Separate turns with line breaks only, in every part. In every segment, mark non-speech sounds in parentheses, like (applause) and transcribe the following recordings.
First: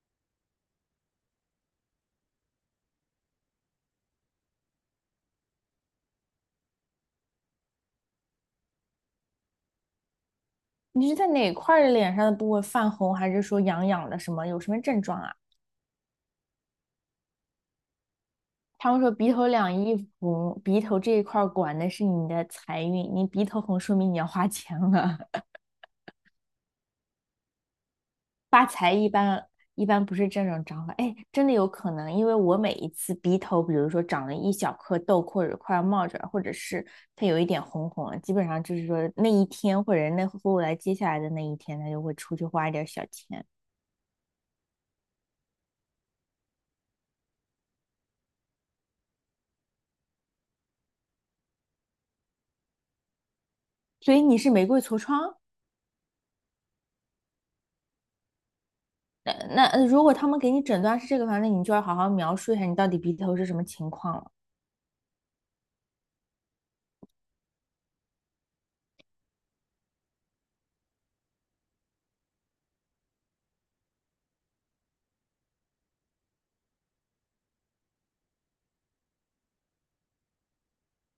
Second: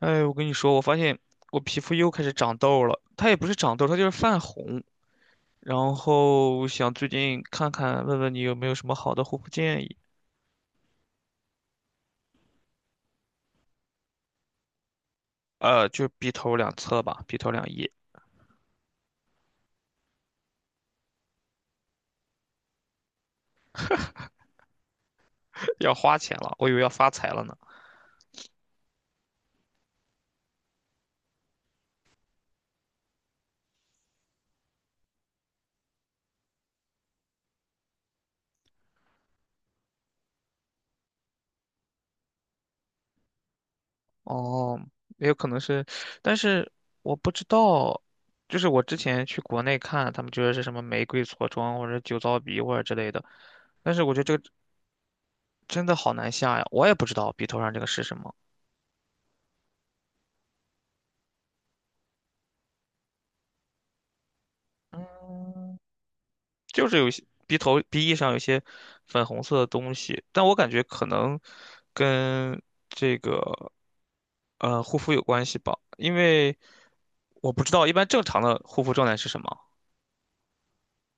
哎，我跟你说，我发现我皮肤又开始长痘了，它也不是长痘，它就是泛红。然后想最近看看，问问你有没有什么好的护肤建议？
你是在哪块儿的脸上的部位泛红，还是说痒痒的什么？有什么症状啊？
就鼻头两侧吧，鼻头两翼。
他们说鼻头两翼红，鼻头这一块儿管的是你的财运，你鼻头红说明你要花钱了。
(laughs) 要花钱了，我以为要发财了呢。
(laughs) 发财一般不是这种长法，哎，真的有可能，因为我每一次鼻头，比如说长了一小颗痘，或者快要冒出来，或者是它有一点红红了，基本上就是说那一天或者那后来接下来的那一天，它就会出去花一点小钱。
哦，也有可能是，但是我不知道，就是我之前去国内看，他们觉得是什么玫瑰痤疮或者酒糟鼻或者之类的，但是我
所
觉
以
得这
你
个
是玫瑰痤疮？
真的好难下呀，我也不知道鼻头上这个是什么。
那如果他们给你诊断是这个的话，那你就要好好描述一下你到底鼻头是什么情况了。
嗯，就是有一些鼻头鼻翼上有一些粉红色的东西，但我感觉可能跟这个护肤有关系吧，因为我不知道一般正常的护肤状态是什么。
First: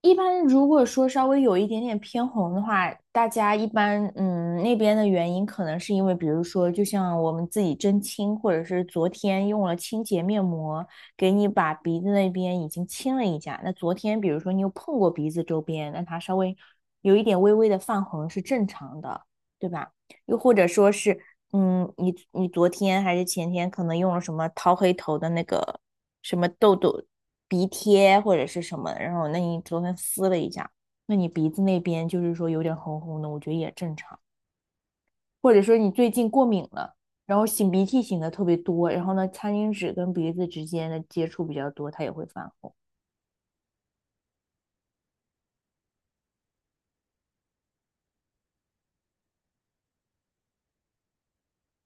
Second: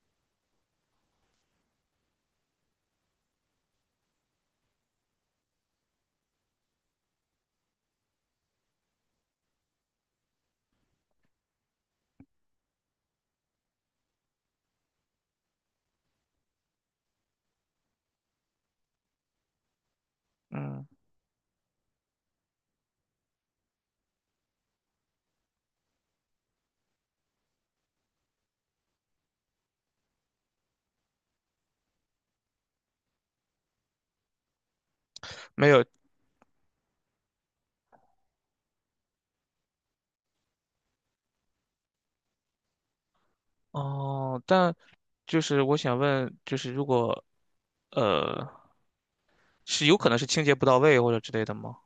一般如果说稍微有一点点偏红的话，大家一般那边的原因可能是因为，比如说，就像我们自己针清，或者是昨天用了清洁面膜，给你把鼻子那边已经清了一下。那昨天比如说你有碰过鼻子周边，那它稍微有一点微微的泛红是正常的，对吧？又或者
嗯，
说是，嗯，你昨天还是前天可能用了什么掏黑头的那个什么痘痘、鼻贴或者是什么，然后那你昨天撕了一下，那你鼻子那边就是说有点红红的，我觉得也正常。或者
没
说
有。
你最近过敏了，然后擤鼻涕擤的特别多，然后呢，餐巾纸跟鼻子之间的接触比较多，它也会泛红。
哦，但就是我想问，就是如果呃是有可能是清洁不到位或者之类的吗？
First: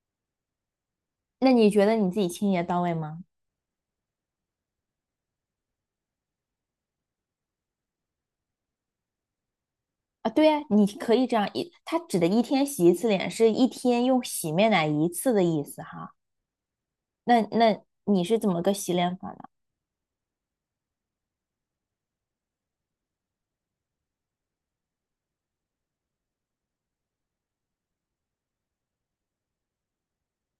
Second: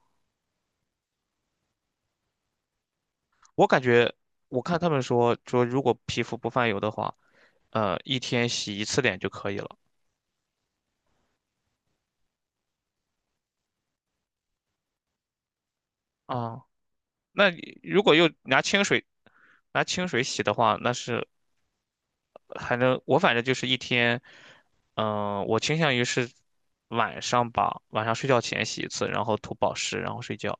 那你觉得你自己清洁到位吗？
我感觉我看他们说说如果皮肤不泛油的话，一天洗一次脸就可以了。
啊，对呀，你可以这样一，它指的一天洗一次脸是一天用洗面奶一次的意思哈。
啊，
那
那你
那
如果
你
又
是怎
拿
么个
清
洗
水
脸法呢？
洗的话，那是还能我反正就是一天，嗯、我倾向于是晚上吧，晚上睡觉前洗一次，然后涂保湿，然后睡觉，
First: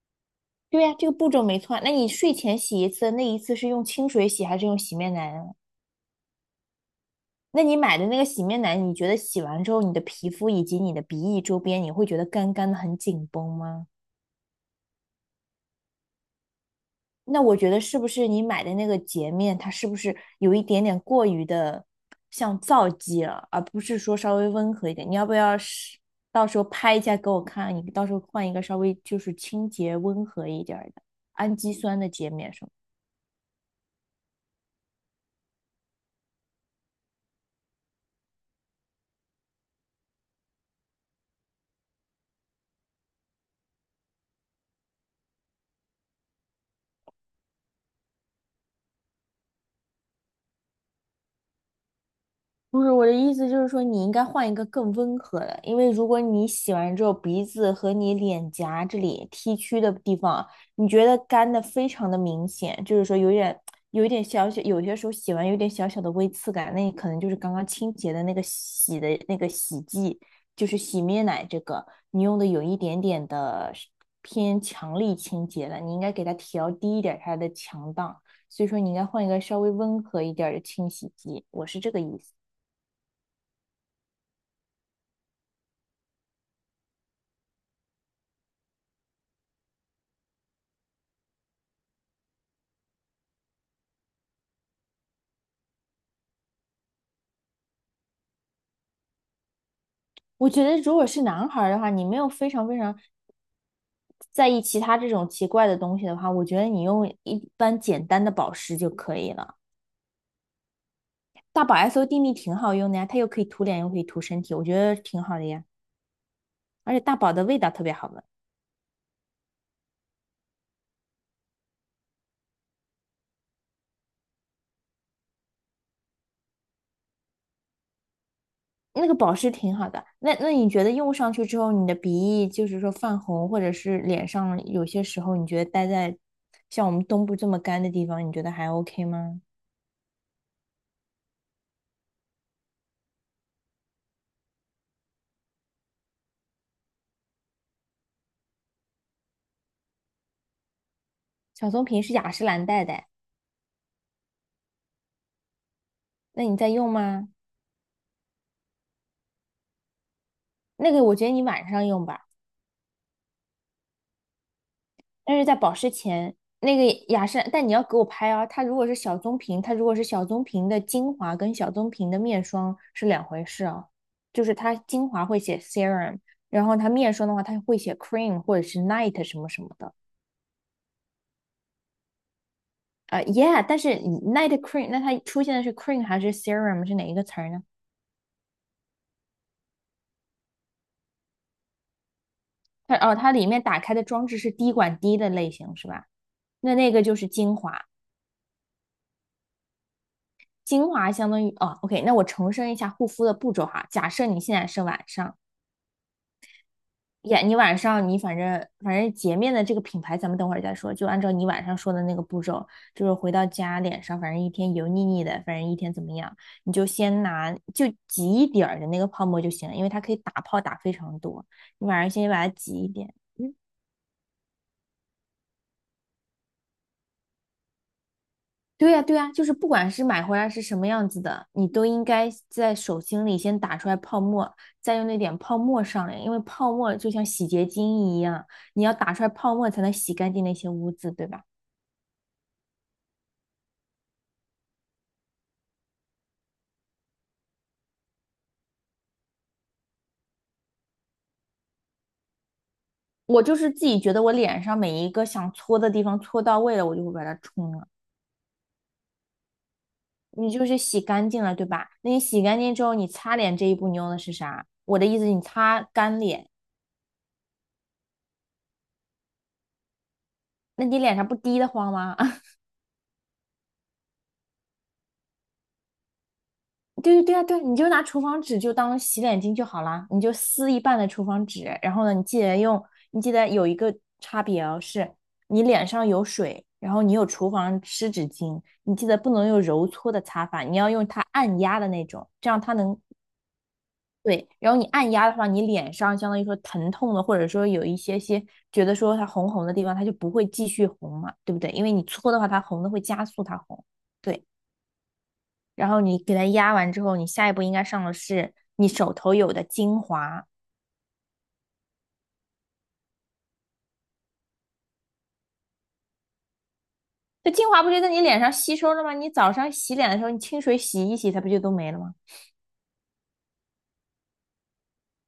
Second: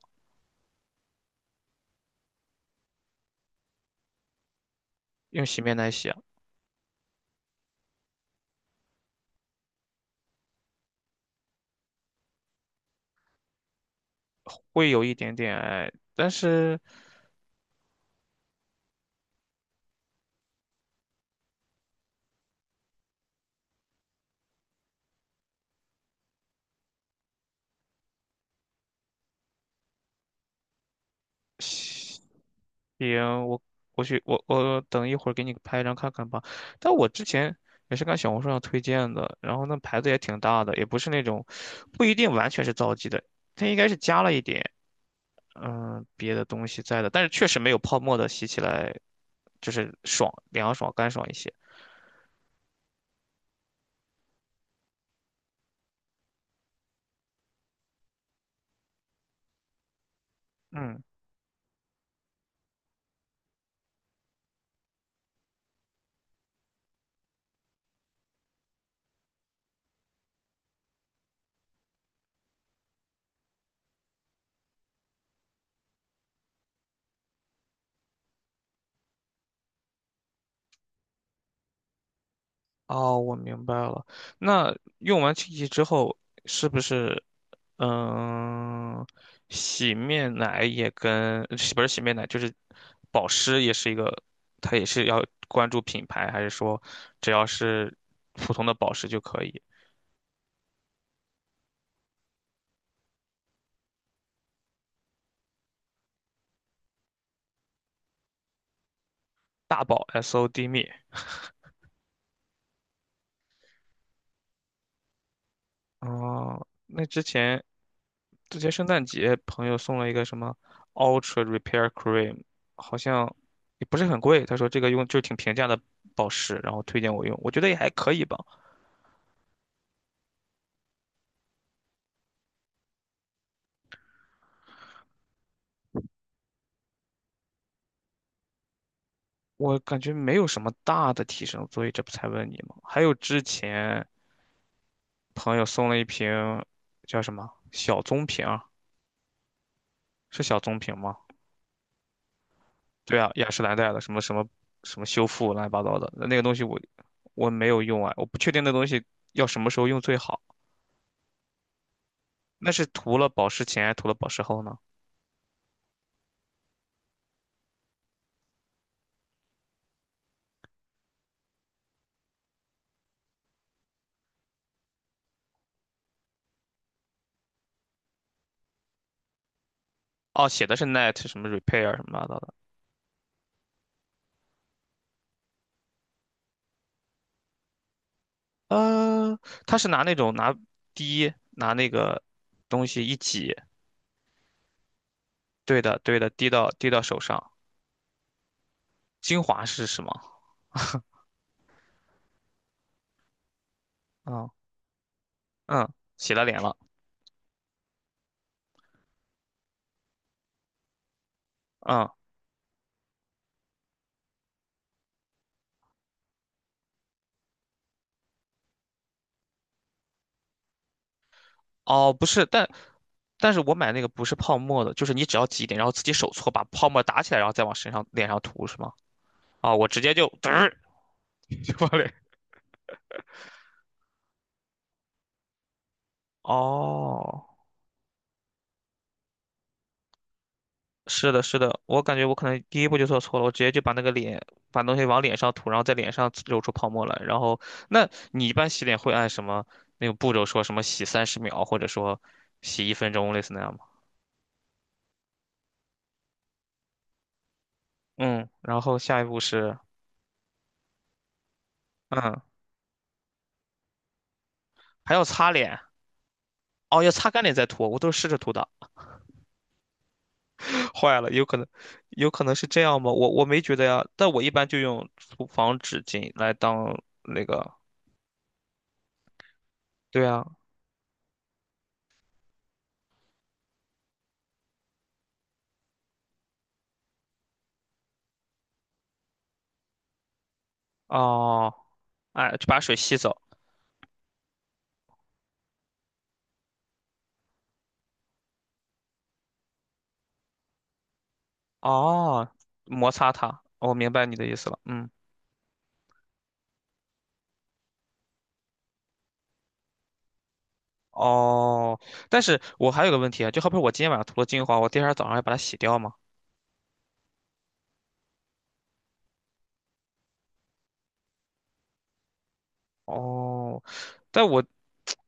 对呀，这个步骤没错啊。那你睡前洗一次，那一次是用清水洗还是用洗面奶
用
啊？
洗面奶洗啊，
那你买的那个洗面奶，你觉得洗完之后，你的皮肤以及你的鼻翼周边，你会觉得干干的很紧绷吗？
会有一点点哎，但是
那我觉得是不是你买的那个洁面，它是不是有一点点过于的像皂基了，而不是说稍微温和一点？你要不要是到时候拍一下给我看？你到时候换一个稍微就是清洁温和一点儿的氨基酸的洁面什么的。
行，我去我我等一会儿给你拍一张看看吧。但我之前也是看小红书上推荐的，然后那牌子也挺大的，也不是那种不一定完全是皂基的，它应该是加了一点。嗯，别的东西在的，但是确实没有泡沫的洗起来就是爽、凉爽、干爽一些。
不是我的意思，就是说你应该换一个更温和的，因为如果你洗完之后鼻子和你脸颊这里 T 区的地方，你
嗯，
觉得干的非常的明显，就是说有一点小小，有些时候洗完有点小小的微刺感，那你可能就是刚刚清洁的那个洗的那个洗剂，就是洗面奶这个，你用的有一点点的偏强力清洁了，你应该给它调低一点它的强档，所以说你应该换一个稍微温和一点儿的清洗剂，我是这个意思。
哦，我明白了。那用完清洗之后，是不是嗯，洗面奶也跟洗不是洗面奶，就是保湿也是一个，它也是要关注品牌，还是说只要是普通的保湿就可以？
我觉得，如果是男孩儿的话，你没有非常非常在意其他这种奇怪的东西的话，我觉得你用一般简单的保湿就可以了。
大宝 SOD 蜜。
大宝 S O D 蜜挺好用的呀，它又可以涂脸，又可以涂身体，我觉得挺好的呀。
哦，
而且
那
大
之
宝的味
前
道特别好闻，
之前圣诞节朋友送了一个什么 Ultra Repair Cream，好像也不是很贵，他说这个用就挺平价的保湿，然后推荐我用，我觉得也还可以吧，
那个保湿挺好的。那你觉得用上去之后，你的鼻翼就是说泛红，或者是脸上有些时候你觉得待在像我们东部这么干的地方，你觉得还 OK 吗？
我感觉没有什么大的提升，所以这不才问你嘛。还有之前朋友送了一瓶叫什么小棕瓶儿，是小棕瓶吗？
小棕瓶是雅诗兰黛的，
对啊，雅诗兰黛的什么什么什么修复乱七八糟的那个
那
东
你
西
在
我
用吗？
我没有用啊，我不确定那东西要什么时候用最好，
那个我觉得你晚上用吧。
那是涂了保湿前还是涂了保湿后呢？
但是在保湿前，那个雅诗兰，但你要给我拍啊。它如果是小棕瓶，它如果是小棕瓶的精华跟小棕瓶的面霜是两回事啊。就是它精华会写 serum，然后它面霜的话，它会写 cream 或者是 night 什么什么的。
哦，写的是 net 什么 repair 什么乱七八糟的。
yeah，但是 night cream，那它出现的是 cream 还是 serum 是哪一个词儿呢？
呃，他是拿那种拿那个东
它
西
哦，
一
它里
挤，
面打开的装置是滴管滴的类型
对
是
的
吧？
对的，滴到
那
滴
那
到
个就
手
是
上。
精华，
精华是什么？
精华相当于哦，OK，那我重申一下护肤的步骤哈。假设你
嗯
现在是晚上。
嗯，洗了脸了。
呀，你晚上你反正洁面的这个品牌，咱们等会儿再说。就按照你晚上说的
嗯，
那个步骤，就是回到家脸上，反正一天油腻腻的，反正一天怎么样，你就先拿就挤一点儿的那个泡沫就行了，因为它可以打泡打非常多。你晚上
哦，不
先
是，
把它
但
挤一点。
但
嗯，
是我买那个不是泡沫的，就是你只要挤一点，然后自己手搓把泡沫打起来，然后再往身上脸上涂是
对
吗？
呀，对呀，就是不
哦，我
管
直
是
接
买
就
回来
嘚
是
儿
什么样子的，
(laughs)
你
就
都
往
应
脸。
该在手心里先打出来泡沫，再用那点泡沫上来，因为泡沫就像
哦，
洗洁精一样，你要打出来泡沫才能洗干净那些污渍，对
是的，
吧？
是的，我感觉我可能第一步就做错了，我直接就把那个脸，把东西往脸上涂，然后在脸上揉出泡沫来。然后，那你一般洗脸会按什么那个步骤说什么洗30秒，或者说洗一分钟，类
我
似
就
那
是
样吗？
自己觉得我脸上每一个想搓的地方搓到位了，我就会把它冲了。
嗯，然后下一步是，
你就是洗干净了，对吧？那你
嗯，
洗干净之后，你擦脸这一步你用的是啥？我的
还
意
要
思，你
擦脸，
擦干脸，
哦，要擦干脸再涂，我都是试着涂的。
那
(laughs)
你脸
坏
上
了，
不
有可
滴
能，
得慌吗？
有可
(laughs)
能是这样吗？我没觉得呀，但我一般就用厨房纸巾来当
对对对啊，
那
对啊，
个，
你就拿厨房纸就当洗脸巾就好啦，你
对
就
啊，
撕一半的厨房纸，然后呢，你记得用，你记得有一个差别哦，是你脸上有水，然后你有厨房湿纸巾，你记得不能用揉搓的擦法，你要用它按
哦，
压的那种，这
哎，
样
就
它
把水
能，
吸走。
对，然后你按压的话，你脸上相当于说疼痛的，或者说有一些些觉得说它红红的地方，它就不会继续红嘛，对不对？因为你搓的话，
哦，
它红的会
摩
加
擦
速
它，
它红。
哦我明白你
对，
的意思了。嗯，
然后你给它压完之后，你下一步应该上的是你手头有的精华。
哦，但是我还有个问题啊，就好比我今天晚上涂了精华，我第二天早上要把它洗掉吗？
这精华不就在你脸上吸收了吗？你早上洗脸的时候，你清水洗一洗，它不就都没了吗？
哦，但我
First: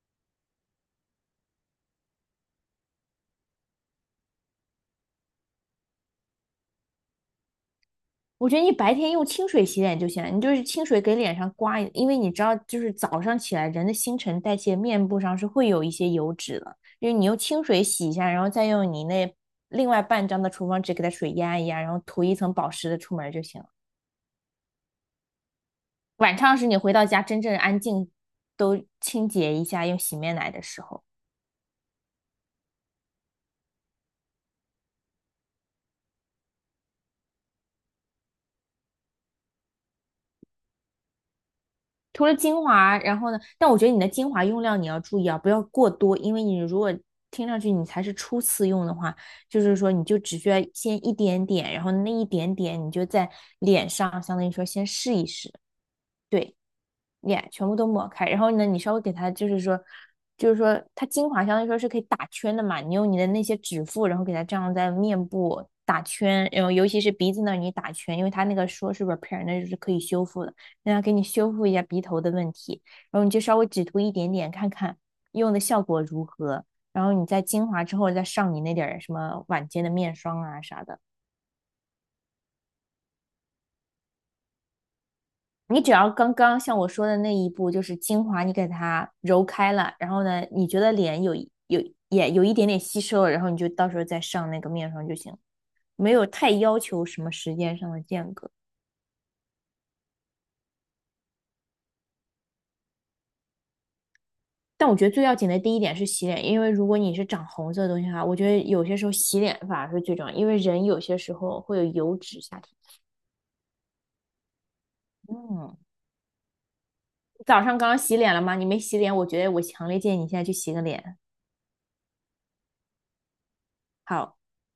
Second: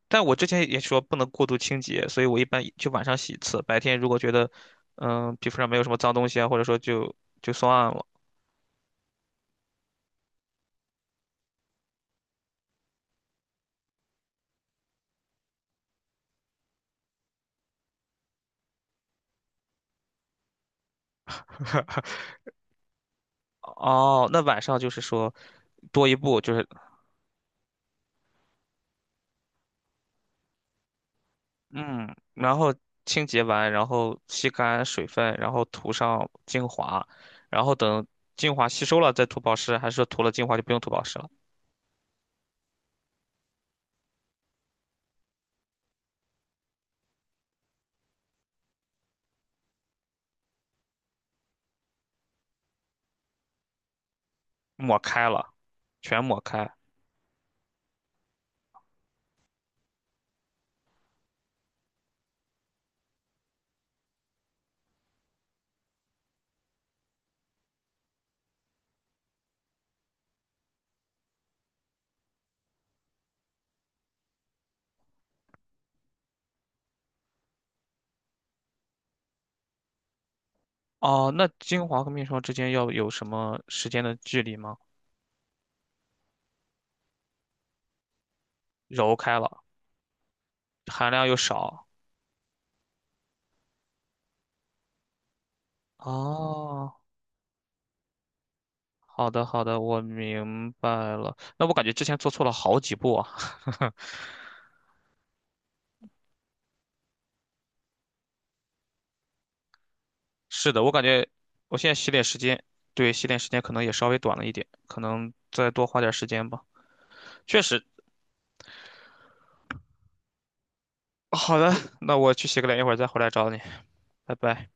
但我之前也说不能过度清洁，所以我一般就晚上洗一次，白天如果觉得皮肤上没有什么脏东西啊，或者说就算了。
我觉得你白天用清水洗脸就行了，你就是清水给脸上刮一，因为你知道，就是早上起来人的新陈代谢，面部上是会有一些油脂的，就是你用清水洗一下，然后再用你那另外半张的厨房纸给它水压一压，然后涂一层保湿的出门就行了。
哦，那晚上就是说多一
晚
步，就
上
是
是你回到家真正安静，都清洁一下用洗面奶的时候。
嗯，然后清洁完，然后吸干水分，然后涂上精华，然后等精华吸收了再涂保湿，还是说涂了精华就不用涂保湿了？
涂了精华，然后呢，但我觉得你的精华用量你要注意啊，不要过多，因为你如果听上去你才是初次用的话，就是说你就只需要先一点点，然后那一点点你就在脸上，相当于说先
抹
试一
开了，
试。
全抹
对，
开。
脸全部都抹开，然后呢，你稍微给它就是说，就是说它精华相当于说是可以打圈的嘛，你用你的那些指腹，然后给它这样在面部打圈，然后尤其是鼻子那儿你打圈，因为它那个说是 repair，那就是可以修复的，让它给你修复一下鼻头的问题，然后你就稍微只涂一点点看看用的效果如何，然后你在精华之后再上你那点儿什么晚间的面霜啊啥的。
哦，那精华和面霜之间要有什么时间的距离吗？
你只要刚刚像我说的那一步，就是精华，你给它
揉开
揉
了，
开了，然后呢，你觉得
含
脸
量
有
又
一有
少。
也有一点点吸收了，然后你就到时候再上那个面霜就行，没有太要
哦，
求什么时间上的间隔。
好的好的，我明白了。那我感觉之前做错了好几步啊。
但我觉得最要紧的第一点是洗脸，因为如果你是长红色的东西的话，我觉得有些时候洗脸反而是最重要，因为
是的，
人
我
有
感
些
觉
时候
我
会有
现在洗
油
脸时
脂下
间，
体。
对，洗脸时间可能也稍微短了一点，可能再
嗯，
多花点时间吧。
早
确
上
实，
刚刚洗脸了吗？你没洗脸，我觉得我强烈建议你现在去洗个脸。
好的，那我去洗个脸，一会儿再回来找你，拜
好。
拜。